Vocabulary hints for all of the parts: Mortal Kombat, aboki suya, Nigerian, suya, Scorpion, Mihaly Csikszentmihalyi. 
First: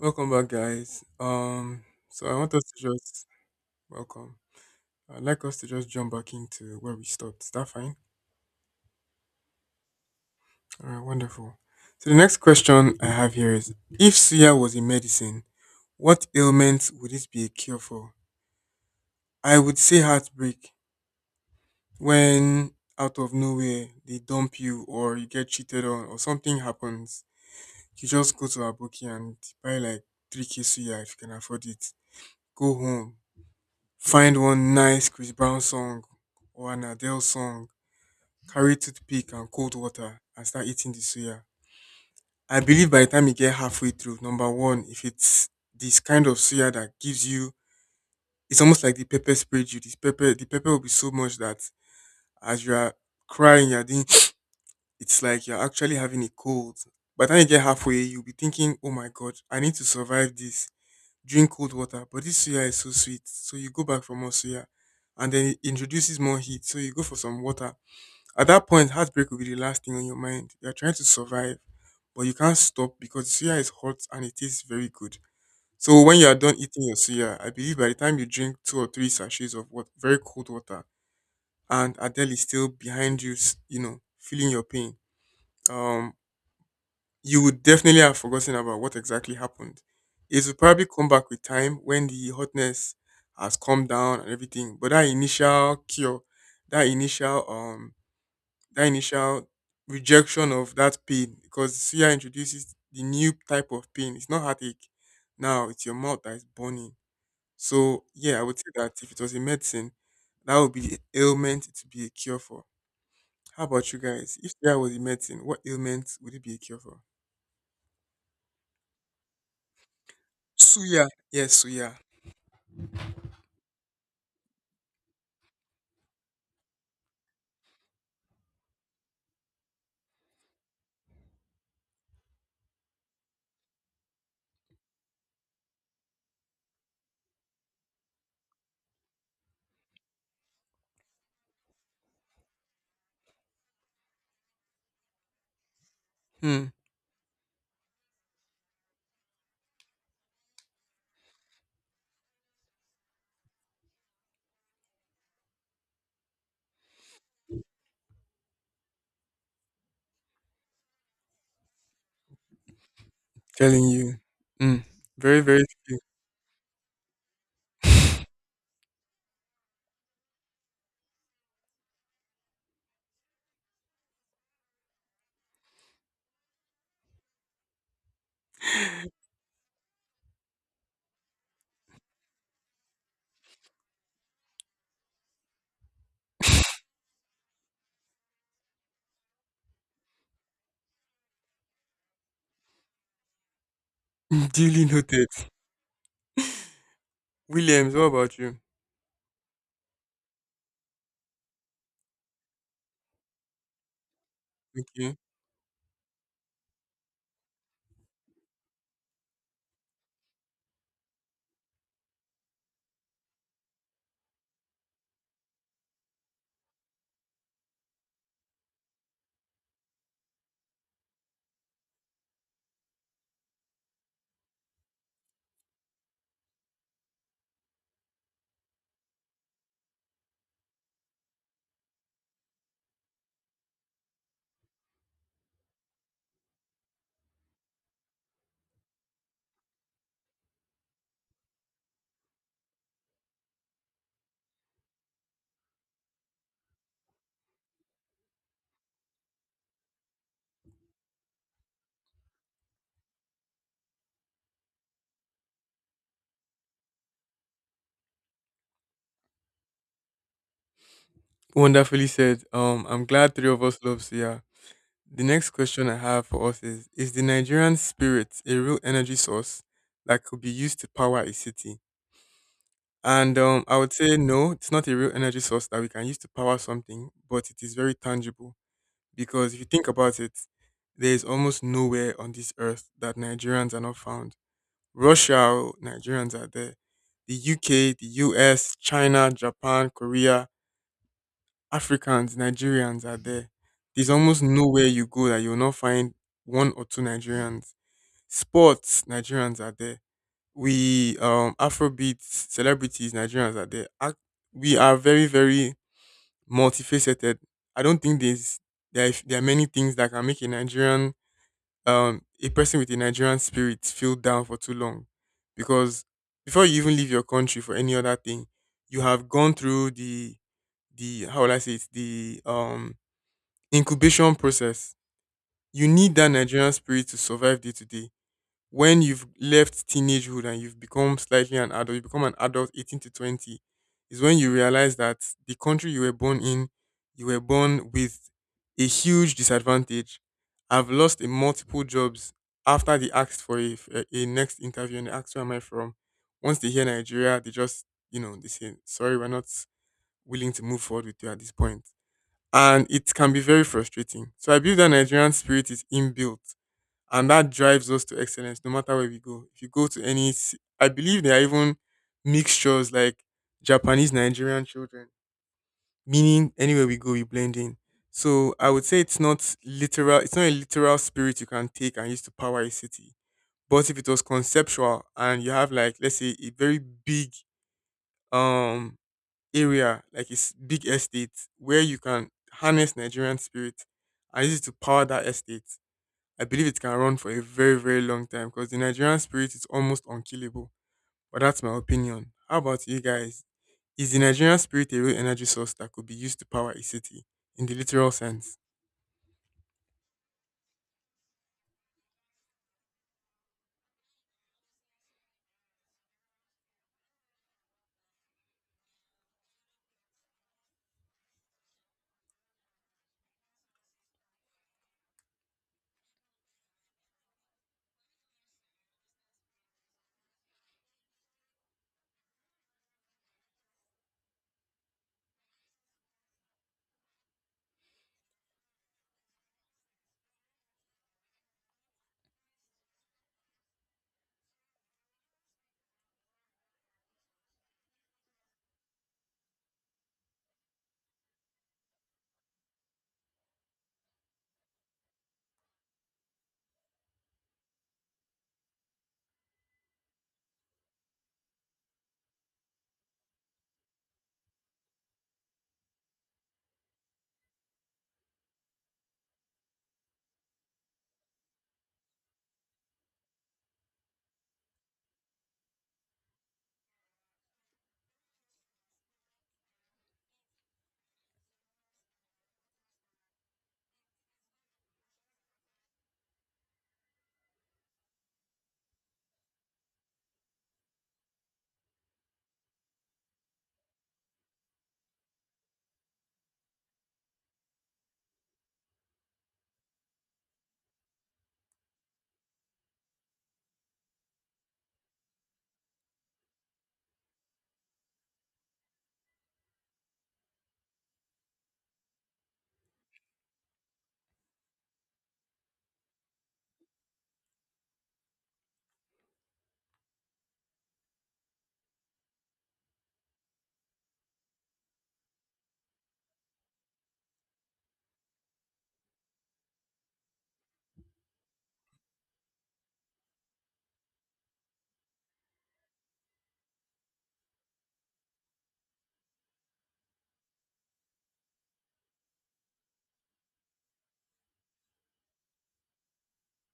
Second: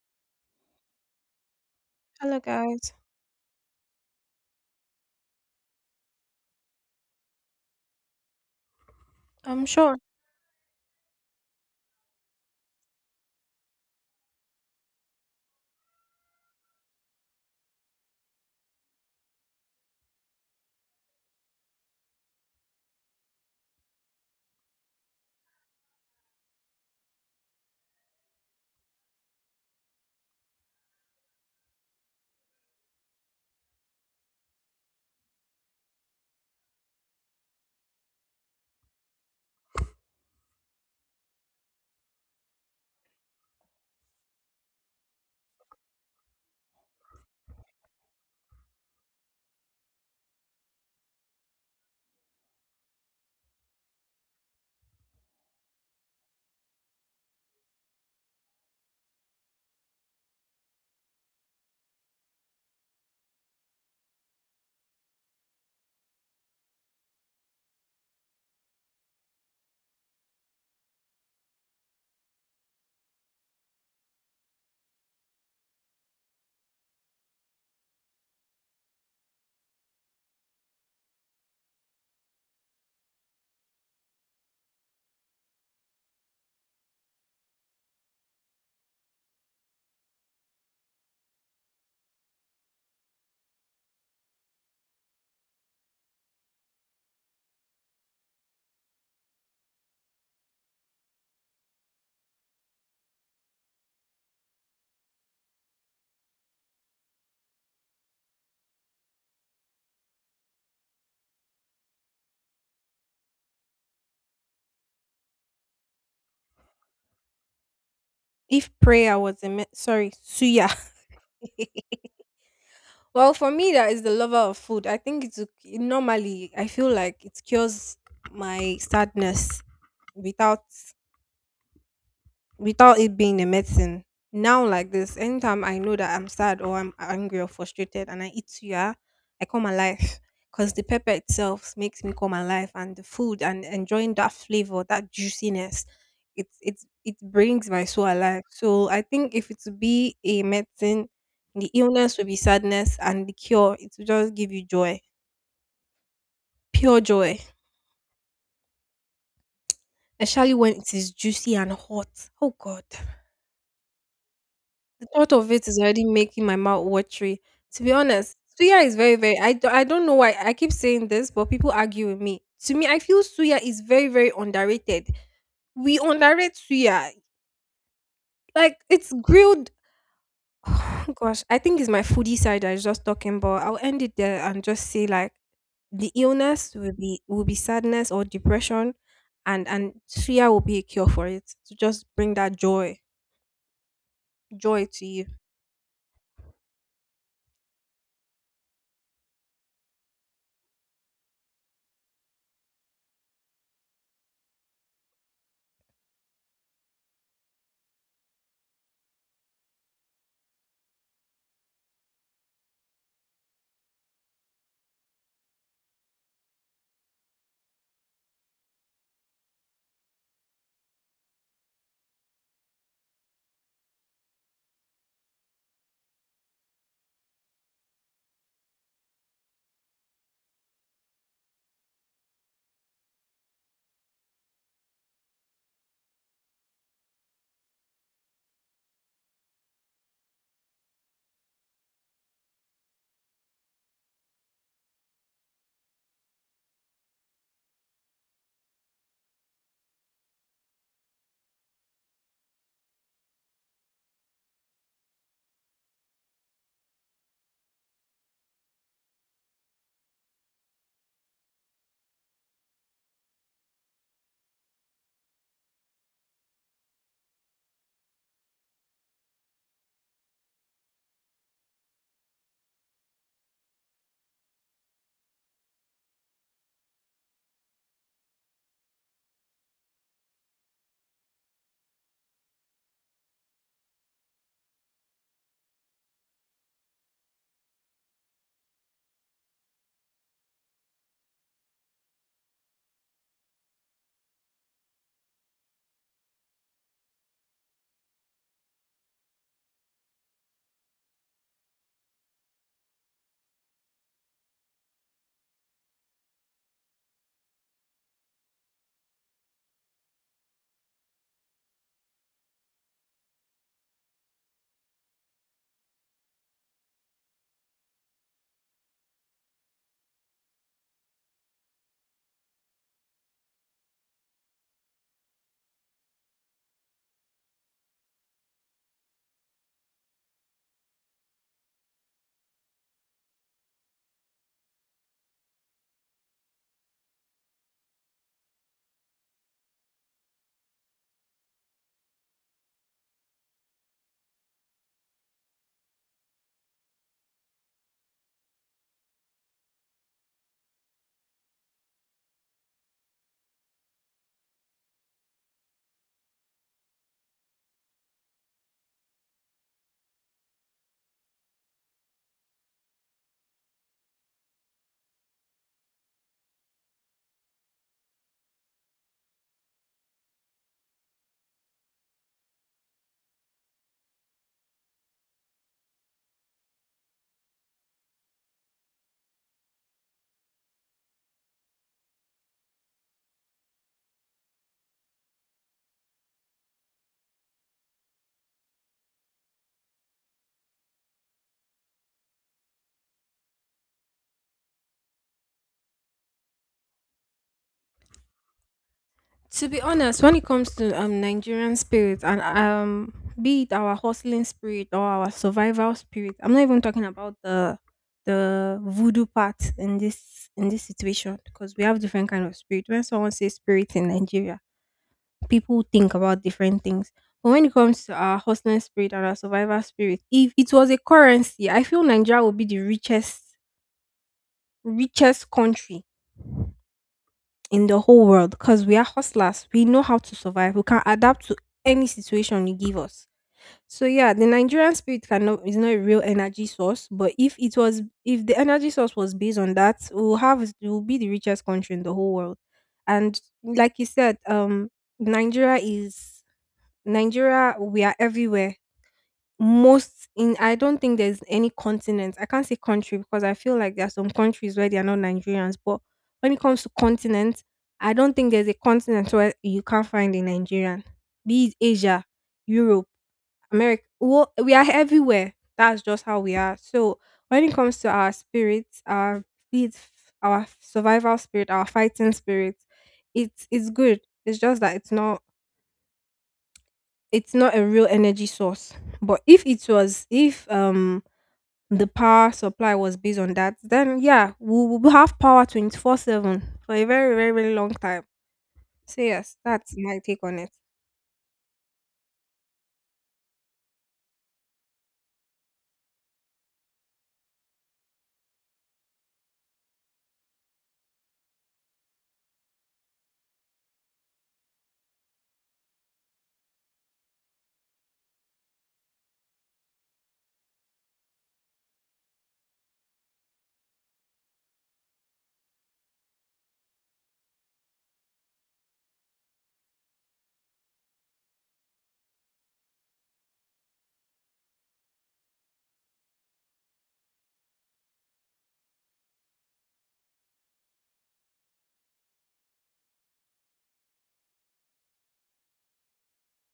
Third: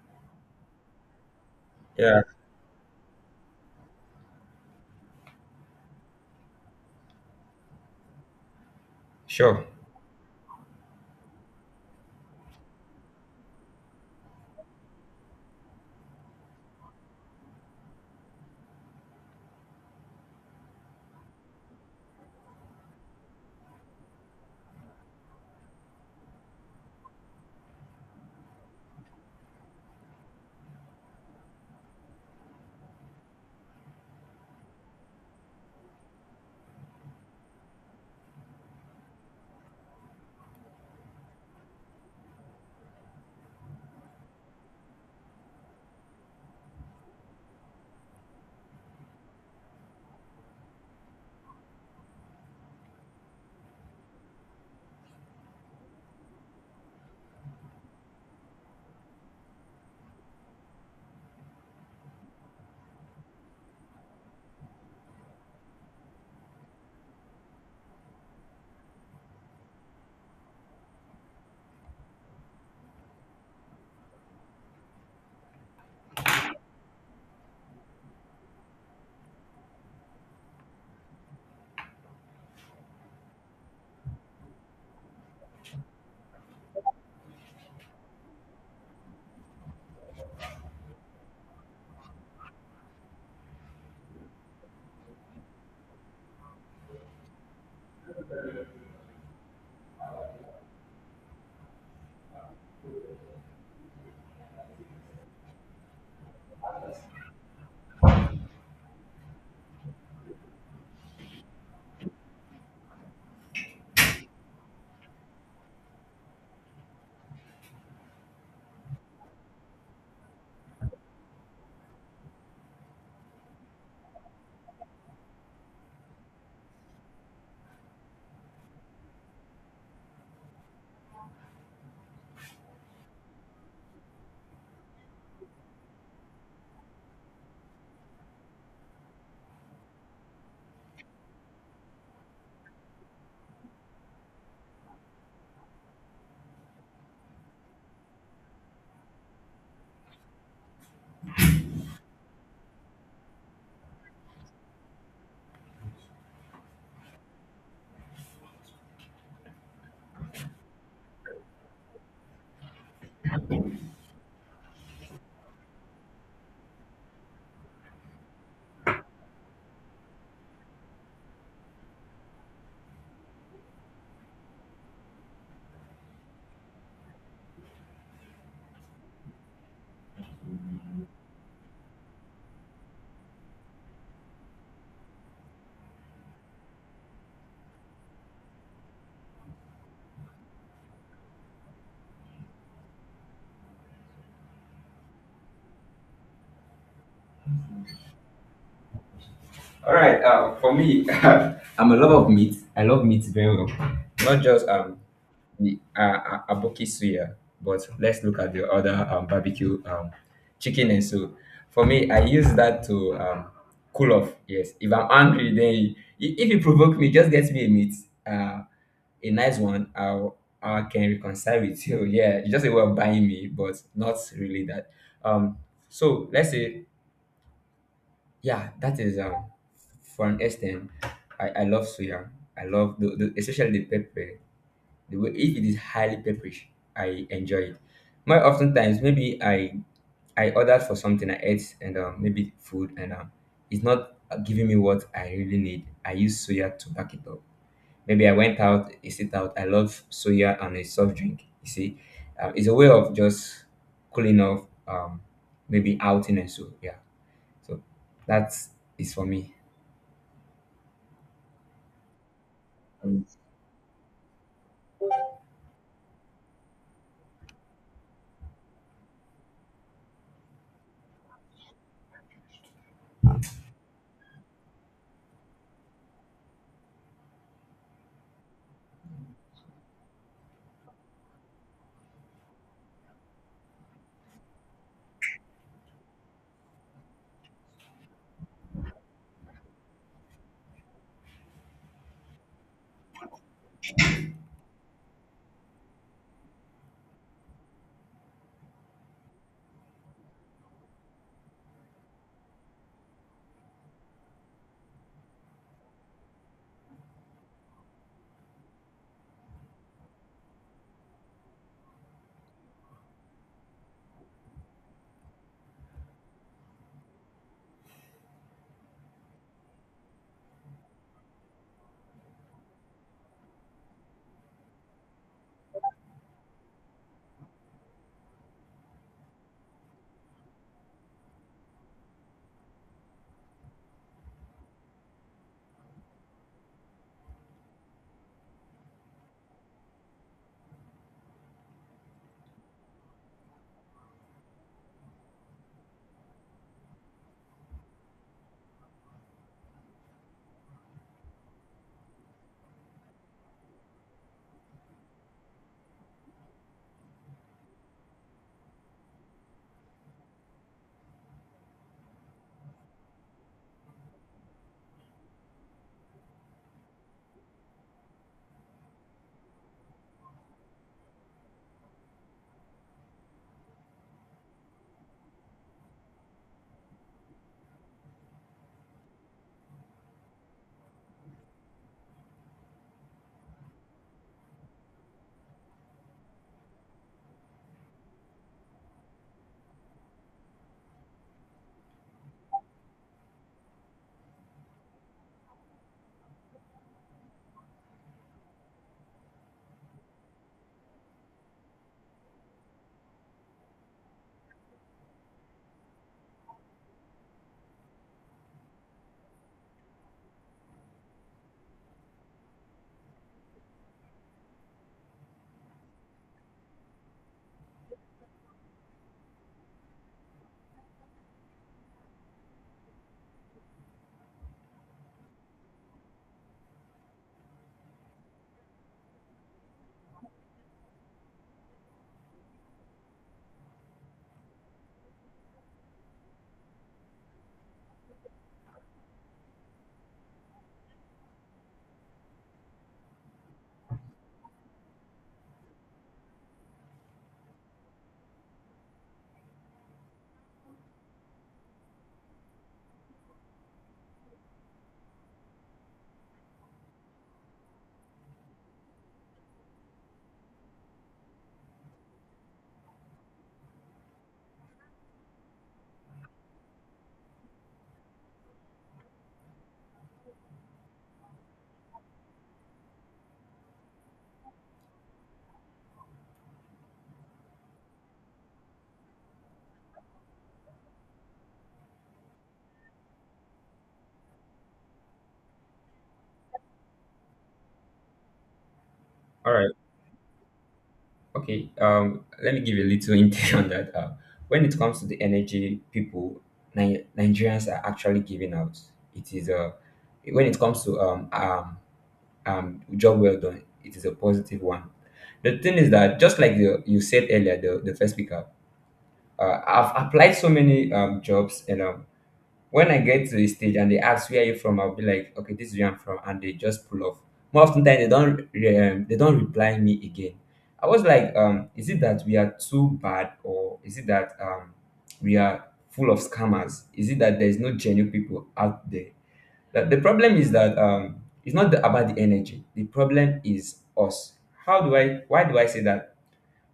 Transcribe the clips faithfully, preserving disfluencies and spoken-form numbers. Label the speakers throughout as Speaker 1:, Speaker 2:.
Speaker 1: Welcome back, guys. Um,
Speaker 2: Yeah,
Speaker 1: so I
Speaker 3: Hello,
Speaker 1: want us to
Speaker 3: guys.
Speaker 1: just welcome. I'd like us to just jump back into where we stopped. Is that fine?
Speaker 2: sure.
Speaker 3: I'm sure
Speaker 1: All right, wonderful. So the next question I have here is: If suya was a medicine, what ailment would it be a cure for? I would say heartbreak. When out of nowhere they dump you, or you get cheated on, or something happens, you just go to a bookie and buy like three k suya if you can afford it. Go home, find one nice Chris Brown song or an Adele song, carry toothpick and cold water and start eating the suya. I believe by the time you get halfway through, number one, if it's this kind of suya that gives you, it's almost like the pepper sprayed you. This pepper, the pepper will be so much that as you are crying, you're doing, it's like you're actually having a cold. By the time you get halfway, you'll be thinking, oh my god, I need to survive this. Drink cold water, but this suya is so sweet. So you go back for more suya. And then it introduces more heat. So you go for some water. At that point, heartbreak will be the last thing on your mind. You're trying to survive, but you can't stop because suya is hot and it tastes very good. So when you are done eating your suya, I believe by the time you drink two or three sachets of what very cold water, and Adele is still behind you, s- you know, feeling your pain. Um, you would definitely have forgotten about what exactly happened. It will probably come back with time when the hotness has come down and everything. But that initial cure, that initial um, that initial rejection of that pain, because suya introduces the new type of pain. It's not heartache. Now it's your mouth that is burning. So yeah, I would say that if it was a medicine, that would be the ailment it would be a cure for. How about you guys? If suya was a medicine, what ailment would it be a cure for?
Speaker 3: if prayer was a me- sorry, suya.
Speaker 1: Suya, yes, suya.
Speaker 3: Well, for me, that is the lover of food. I think it's ok, normally I feel like it cures my sadness without without it being a medicine. Now, like this, anytime I know that I'm sad or I'm angry or frustrated and I eat suya, I come alive because the pepper itself makes me come alive and the food and enjoying that flavor, that juiciness, it,
Speaker 1: Mm,
Speaker 3: it, it brings my soul alive. So, I think if it would be a medicine, the illness will be sadness and the cure, it will just give you joy, pure joy, especially when it is juicy and hot. Oh, God.
Speaker 1: telling you. Mm,
Speaker 3: The thought
Speaker 1: very,
Speaker 3: of
Speaker 1: very
Speaker 3: it is
Speaker 1: few.
Speaker 3: already making my mouth watery. To be honest, suya is very, very. I I d- I don't know why I keep saying this, but people argue with me. To me, I feel suya is very, very underrated. We underrate suya. Like it's grilled. Gosh, I think it's my foodie side I was just talking, but I'll end it there and just say like the illness will be will be sadness or depression, and and suya will be a cure for it to just bring that joy
Speaker 1: Duly
Speaker 3: joy to you.
Speaker 1: noted. Williams, what about you?
Speaker 2: All right. Uh, for me, I'm a lover of meat. I love meat very well. Not just um
Speaker 1: Okay.
Speaker 2: the uh, uh, aboki suya, but let's look at the other um, barbecue um chicken and so. For me, I use that to um cool off. Yes, if I'm angry, then you- i- if you provoke me, just get me a meat, uh, a nice one. I'll I can reconcile with you. Yeah, it's just a way of buying me, but not really that. Um, so let's say, yeah, that is, um, for an extent. I, I love soya. I love the, the especially the pepper. The way if it is highly pepperish, I enjoy it. More oftentimes, maybe I I ordered for something I ate, and um, maybe food, and um, it's not giving me what I really need. I use soya to back it up. Maybe I went out, I sit out. I love soya and a soft drink. You see, um, it's a way of just cooling off. Um, maybe outing and so, yeah. So that's is for me.
Speaker 1: Wonderfully said. Um, I'm
Speaker 2: All
Speaker 1: glad three of us love Sia. The next question I have for us is: Is the Nigerian spirit a real energy source that could be used to power a city? And um, I would say no, it's not a real energy source that we can use to power something, but it is very tangible. Because if you think about it, there is almost nowhere on this earth that Nigerians are not found. Russia, oh, Nigerians are there. The U K, the U S, China, Japan, Korea, Africans, Nigerians are there. There's almost nowhere you go that you'll not find one or two Nigerians. Sports, Nigerians are there. We um Afrobeat celebrities, Nigerians are there. Ac- We are very, very multifaceted. I don't think there's there, are- there are many things that can make a Nigerian um, a person with a Nigerian spirit feel down for too long. Because before you even leave your country for any other thing, you have gone through the the how will I say it, the um incubation process. You need that Nigerian spirit to survive day to day when you've left teenagehood and you've become slightly an adult, you become an adult eighteen to twenty, is when you realize that the country you were born in, you were born with a huge disadvantage. I've lost in multiple jobs after they asked for a, f- a- a next interview and they asked where am I from. Once they hear Nigeria, they just, you know, they say, sorry, we're not willing to move forward with you at this point. And it can be very frustrating. So I believe that Nigerian spirit is inbuilt and that drives us to excellence no matter where we go. If you go to any ci-, I believe there are even mixtures like Japanese Nigerian children, meaning anywhere we go, we blend in. So I would say it's not literal, it's not a literal spirit you can take and use to power a city. But if it was conceptual, and you have, like, let's say a very big um area, like it's big estate where you can harness Nigerian spirit and use it to power that estate. I believe it can run for a very, very long time because the Nigerian spirit is almost unkillable. But that's my opinion. How about you guys? Is the Nigerian spirit a real energy source that could be used to power a city in the literal sense?
Speaker 3: To be honest, when it comes to um Nigerian spirit and um be it our hustling spirit or our survival spirit, I'm not even talking about the the voodoo part in this in this situation because we have different kind of spirit. When someone says spirit in Nigeria, people think about different things. But when it comes to our hustling spirit and our survival spirit, if it was a currency, I feel Nigeria would be the richest richest country in the whole world because we are hustlers. We know how to survive. We can adapt to any situation you give us. So yeah, the Nigerian spirit cannot is not a real energy source. But if it was, if the energy source was based on that, we'll have we'll be the richest country in the whole world. And like you said, um, Nigeria is Nigeria. We are everywhere most in I don't think there's any continent. I can't say country because I feel like there are some countries where they are not Nigerians, but when it comes to continent, I don't think there's a continent where you can't find a Nigerian. Be it Asia, Europe, America. Well, we are everywhere. That's just how we are. So when it comes to our spirits, our be it f- our survival spirit, our fighting spirit, it's it's good. It's just that it's not it's not a real energy source. But if it was, if um the power supply was based on that, then yeah, we will have power twenty-four seven for a very, very, very long time. So, yes,
Speaker 2: right.
Speaker 3: that's my take on it.
Speaker 2: Okay. Um, let me give you a little insight on that. Uh, when it comes to the energy people, Ni- Nigerians are actually giving out. It is a, when it comes to um, um um job well done, it is a positive one. The thing is that, just like the, you said earlier, the, the first speaker, uh, I've applied so many um, jobs, and um, when I get to the stage and they ask where are you from, I'll be like, okay, this is where I'm from, and they just pull off. More often than they don't, re- um, they don't reply me again. I was like, um, is it that we are too bad, or is it that um, we are full of scammers? Is it that there's no genuine people out there? That the problem is that, um, it's not the, about the energy. The problem is us. How do I? Why do I say that?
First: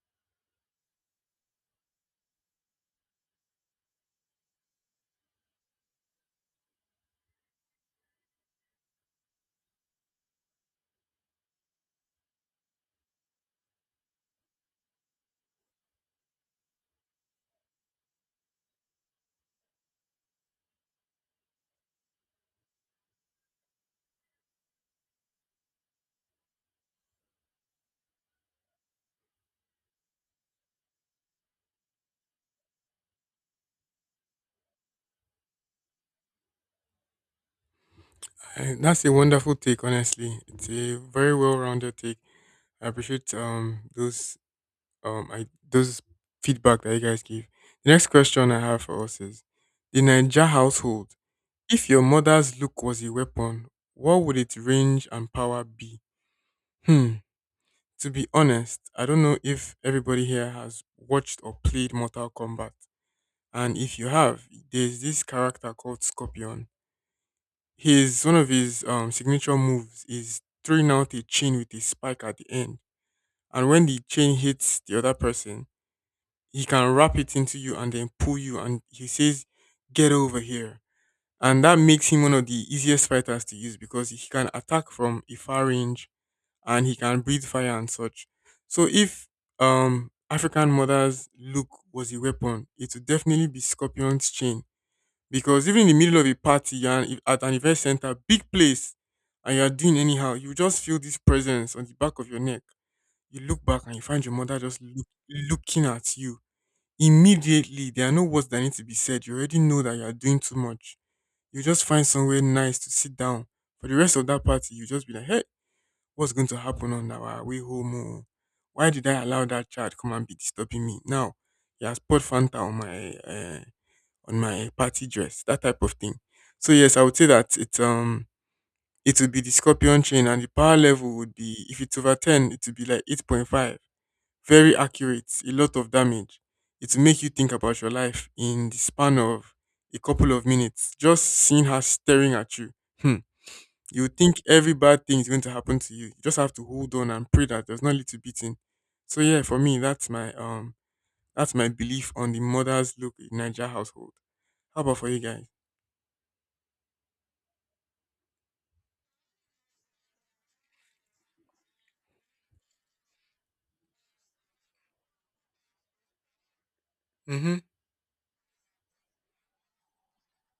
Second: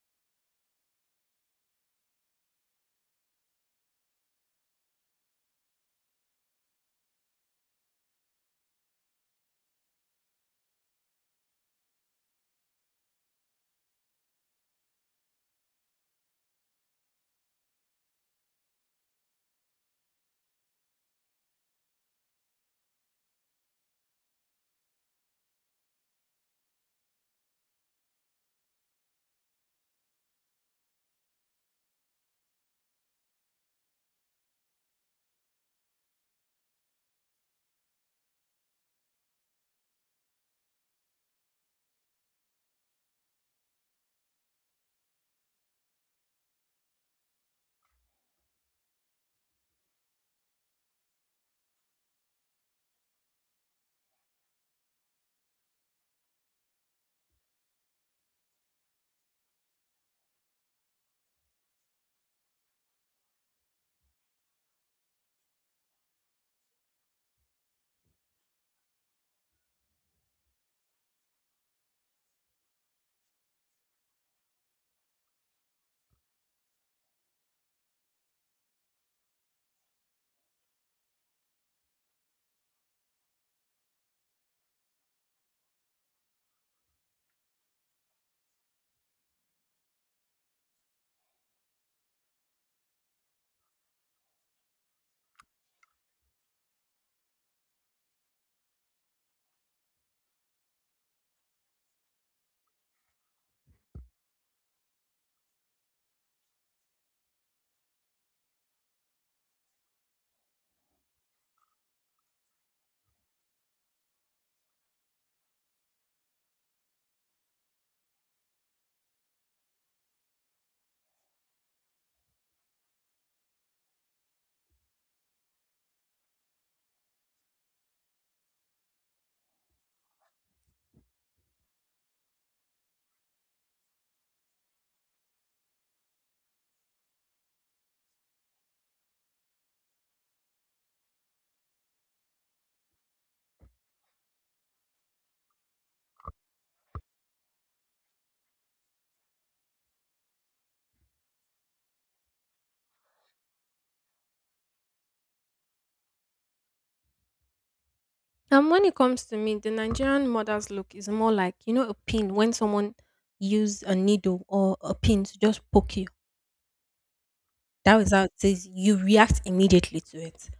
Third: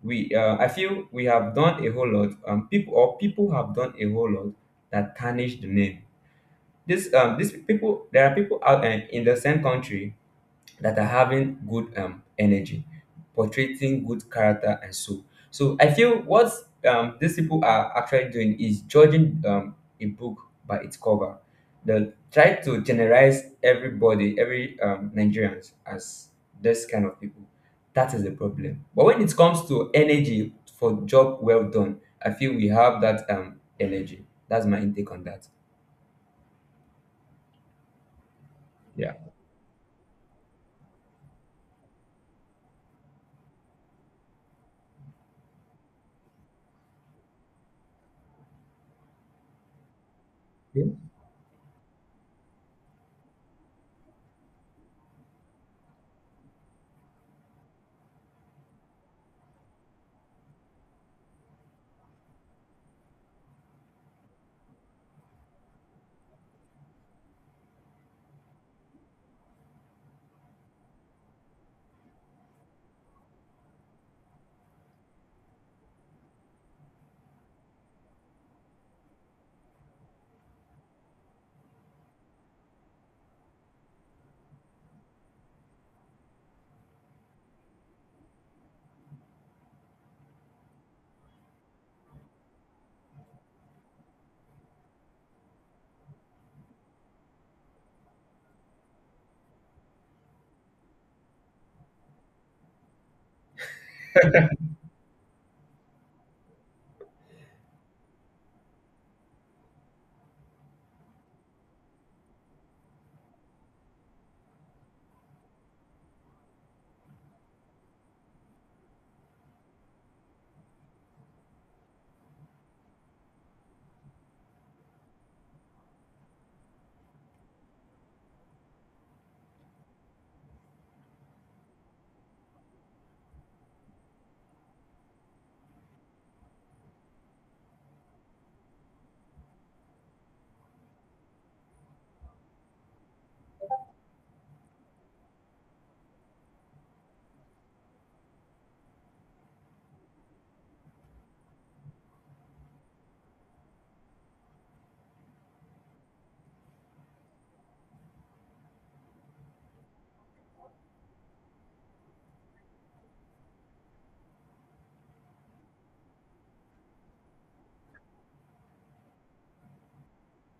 Speaker 2: We, uh, I feel we have done a whole lot. Um, people or people have done a whole lot that tarnish the name this um these people. There are people out and in the same country that are having good um energy, portraying good character and so. So I feel what um these people are actually doing is judging um a book by its cover. They try to generalize everybody, every um Nigerians as this kind of people. That is the problem. But when it comes to energy for job well done, I feel we have that um energy. That's my intake on that.
Speaker 1: Eh, That's a
Speaker 2: Yeah.
Speaker 1: wonderful take, honestly. It's a very well rounded take. I appreciate um those um I those feedback that you guys give. The next question I have for us is the Niger household. If your mother's look was a weapon, what would its range and power be? Hmm. To be honest, I don't know if everybody here has watched or played Mortal Kombat. And if you have, there's this character called Scorpion. His one of his um, signature moves is throwing out a chain with a spike at the end. And when the chain hits the other person, he can wrap it into you and then pull you. And he says, "Get over here." And that makes him one of the easiest fighters to use because he can attack from a far range and he can breathe fire and such. So if um African mother's look was a weapon, it would definitely be Scorpion's chain. Because even in the middle of a party and if- at an event center, big place, and you are doing anyhow, you just feel this presence on the back of your neck. You look back and you find your mother just look, looking at you. Immediately, there are no words that need to be said. You already know that you are doing too much. You just find somewhere nice to sit down. For the rest of that party, you just be like, hey, what's going to happen on our way home, oh? Why did I allow that child come and be disturbing me? Now he has poured Fanta on my uh, on my party dress, that type of thing. So yes, I would say that it um it would be the Scorpion chain, and the power level would be, if it's over ten, it would be like eight point five. Very accurate, a lot of damage. It will make you think about your life in the span of a couple of minutes. Just seeing her staring at you. Hmm you would think every bad thing is going to happen to you. You just have to hold on and pray that there's not little beating. So yeah, for me, that's my um that's my belief on the mother's look in Niger household. How about for you guys?
Speaker 3: And when it comes to me, the Nigerian mother's look is more like, you know, a pin when someone use a needle or a pin to just poke you.
Speaker 1: Mm-hmm.
Speaker 3: That is how it says you react immediately to it.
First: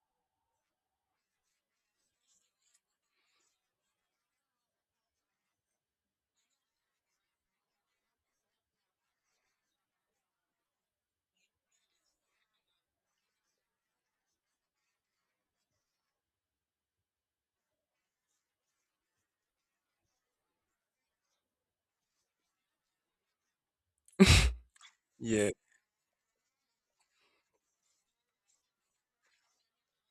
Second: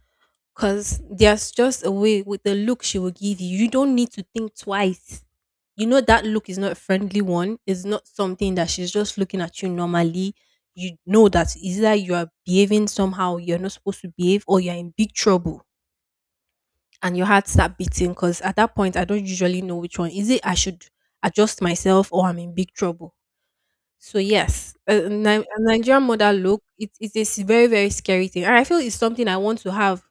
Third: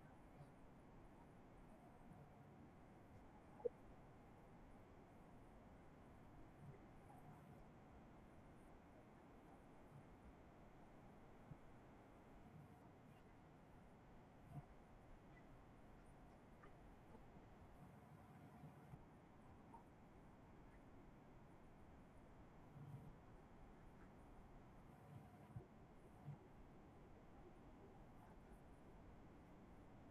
Speaker 3: Because there's just a way with the look she will give you. You don't need to think twice. You know that look is not a friendly one. It's not something that she's just looking at you normally. You know that either you are behaving somehow you're not supposed to behave or you're in big trouble and your heart start beating because at that point I don't usually know which one. Is it I should adjust myself or I'm in big trouble? So yes, a, a Ni-
Speaker 1: Yeah,
Speaker 3: a Nigerian mother look, it, it is a very, very scary thing. And I feel it's something I want to have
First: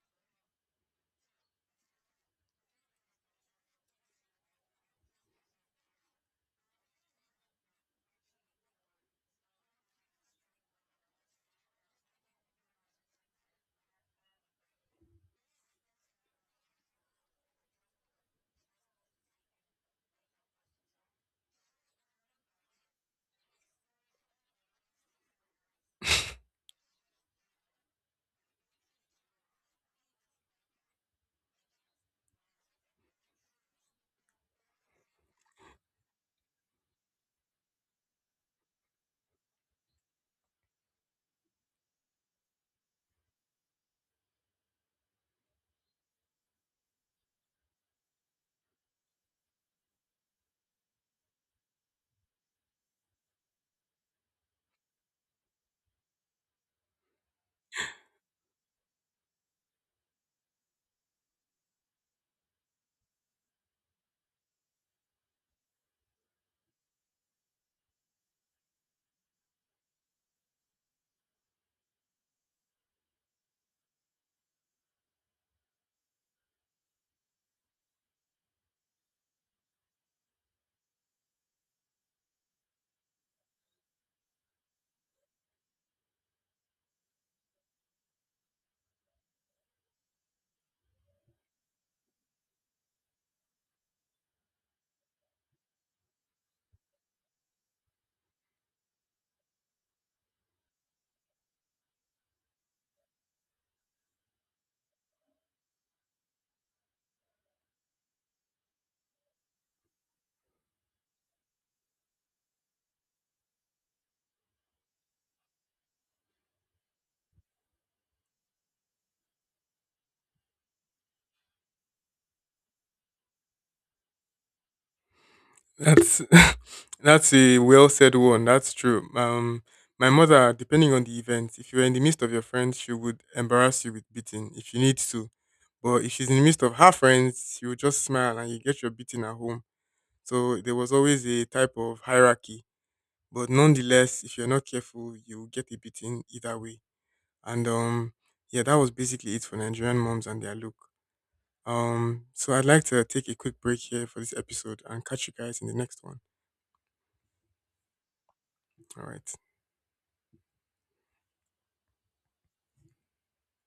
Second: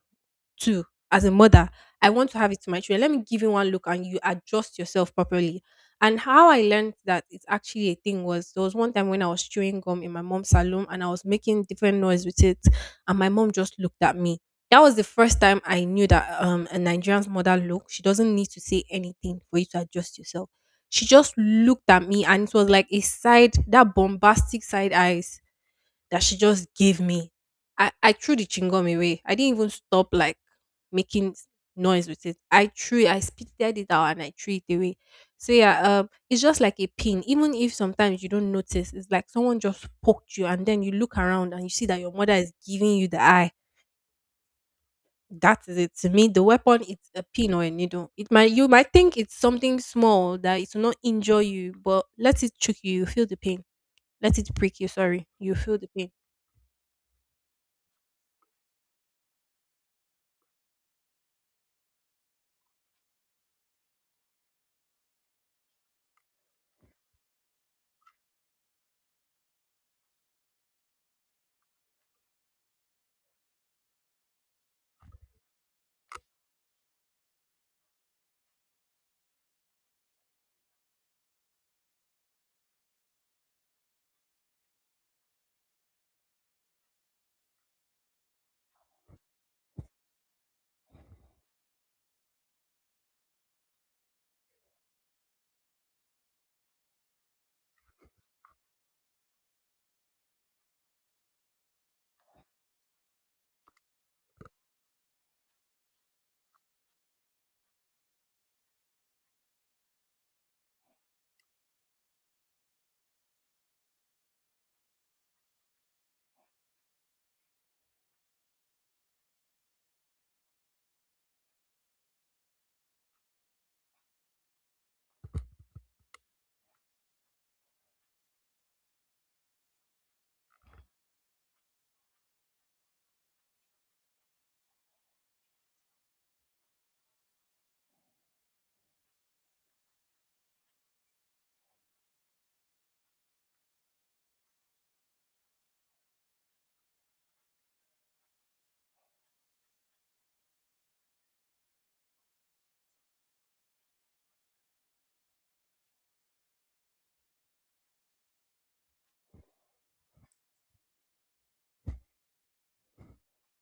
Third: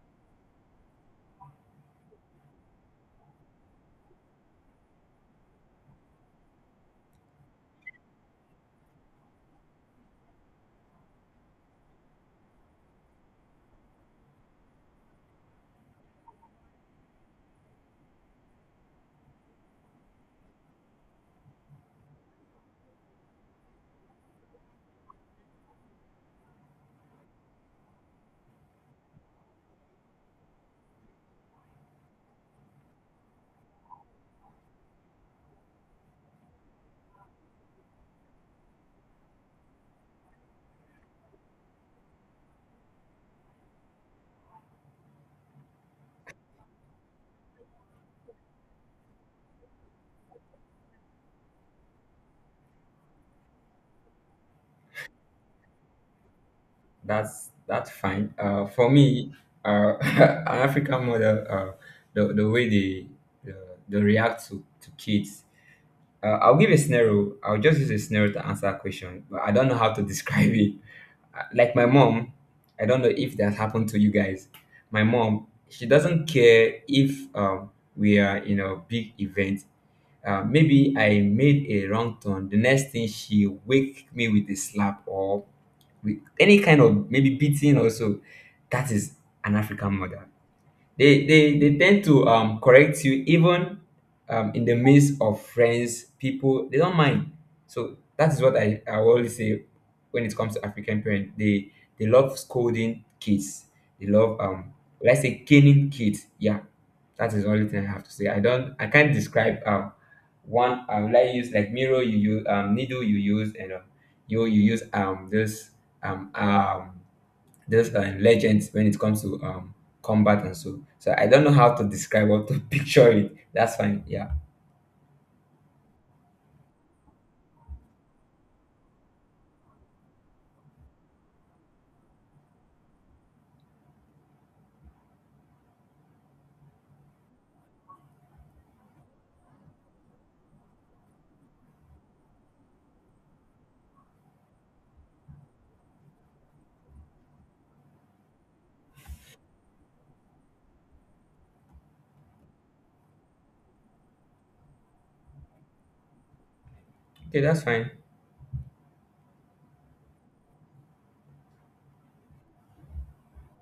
Speaker 3: too as a mother. I want to have it to my children. Let me give you one look and you adjust yourself properly. And how I learned that it's actually a thing was there was one time when I was chewing gum in my mom's salon and I was making different noise with it and my mom just looked at me. That was the first time I knew that um, a Nigerian's mother look, she doesn't need to say anything for you to adjust yourself. She just looked at me and it was like a side, that bombastic side eyes that she just gave me. I, I threw the chingum away. I didn't even stop like making s- noise with it. I threw it, I spitted it out and I threw it away. So yeah, um, it's just like a pin. Even if sometimes you don't notice, it's like someone just poked you and then you look around and you see that your mother is giving you the eye. That is it. To me, the weapon is a pin or a needle. It might you might think it's something small that it will not injure you, but let it choke you, you feel the pain. Let it prick you, sorry. You feel the pain
Speaker 2: That's that's fine. Uh, for me, uh, an African mother, uh, the the way they uh, they react to to kids. Uh, I'll give a scenario. I'll just use a scenario to answer a question, but I don't know how to describe it. Uh, Like my mom, I don't know if that happened to you guys. My mom, she doesn't care if, um, we are in a big event. Uh, maybe I made a wrong turn. The next thing, she wake me with a slap or with any kind of maybe beating also. That is an african mother. They, they, they tend to um, correct you even um, in the midst of friends, people, they don't mind. So that is what I, I always say when it comes to African parents. They they love scolding kids. They love, um let's say, caning kids. Yeah. That is the only thing I have to say. I don't, I can't describe um one I would like, use like mirror you use, um needle you use, and um, you you use um this, um um those uh, legends when it comes to um, combat and so. So I don't know how to describe or to picture it. That's fine. Yeah.
Speaker 1: that's that's a well said one. That's true. Um, my mother, depending on the event, if you're in the midst of your friends, she would embarrass you with beating if you need to. But if she's in the midst of her friends, you just smile and you get your beating at home. So there was always a type of hierarchy. But nonetheless, if you're not careful, you'll get a beating either way. And um, yeah, that was basically it for Nigerian moms and their look. Um, so I'd like to take a quick break here for this episode and catch you guys in the next one.
Speaker 2: Okay, that's fine.
Speaker 1: All right.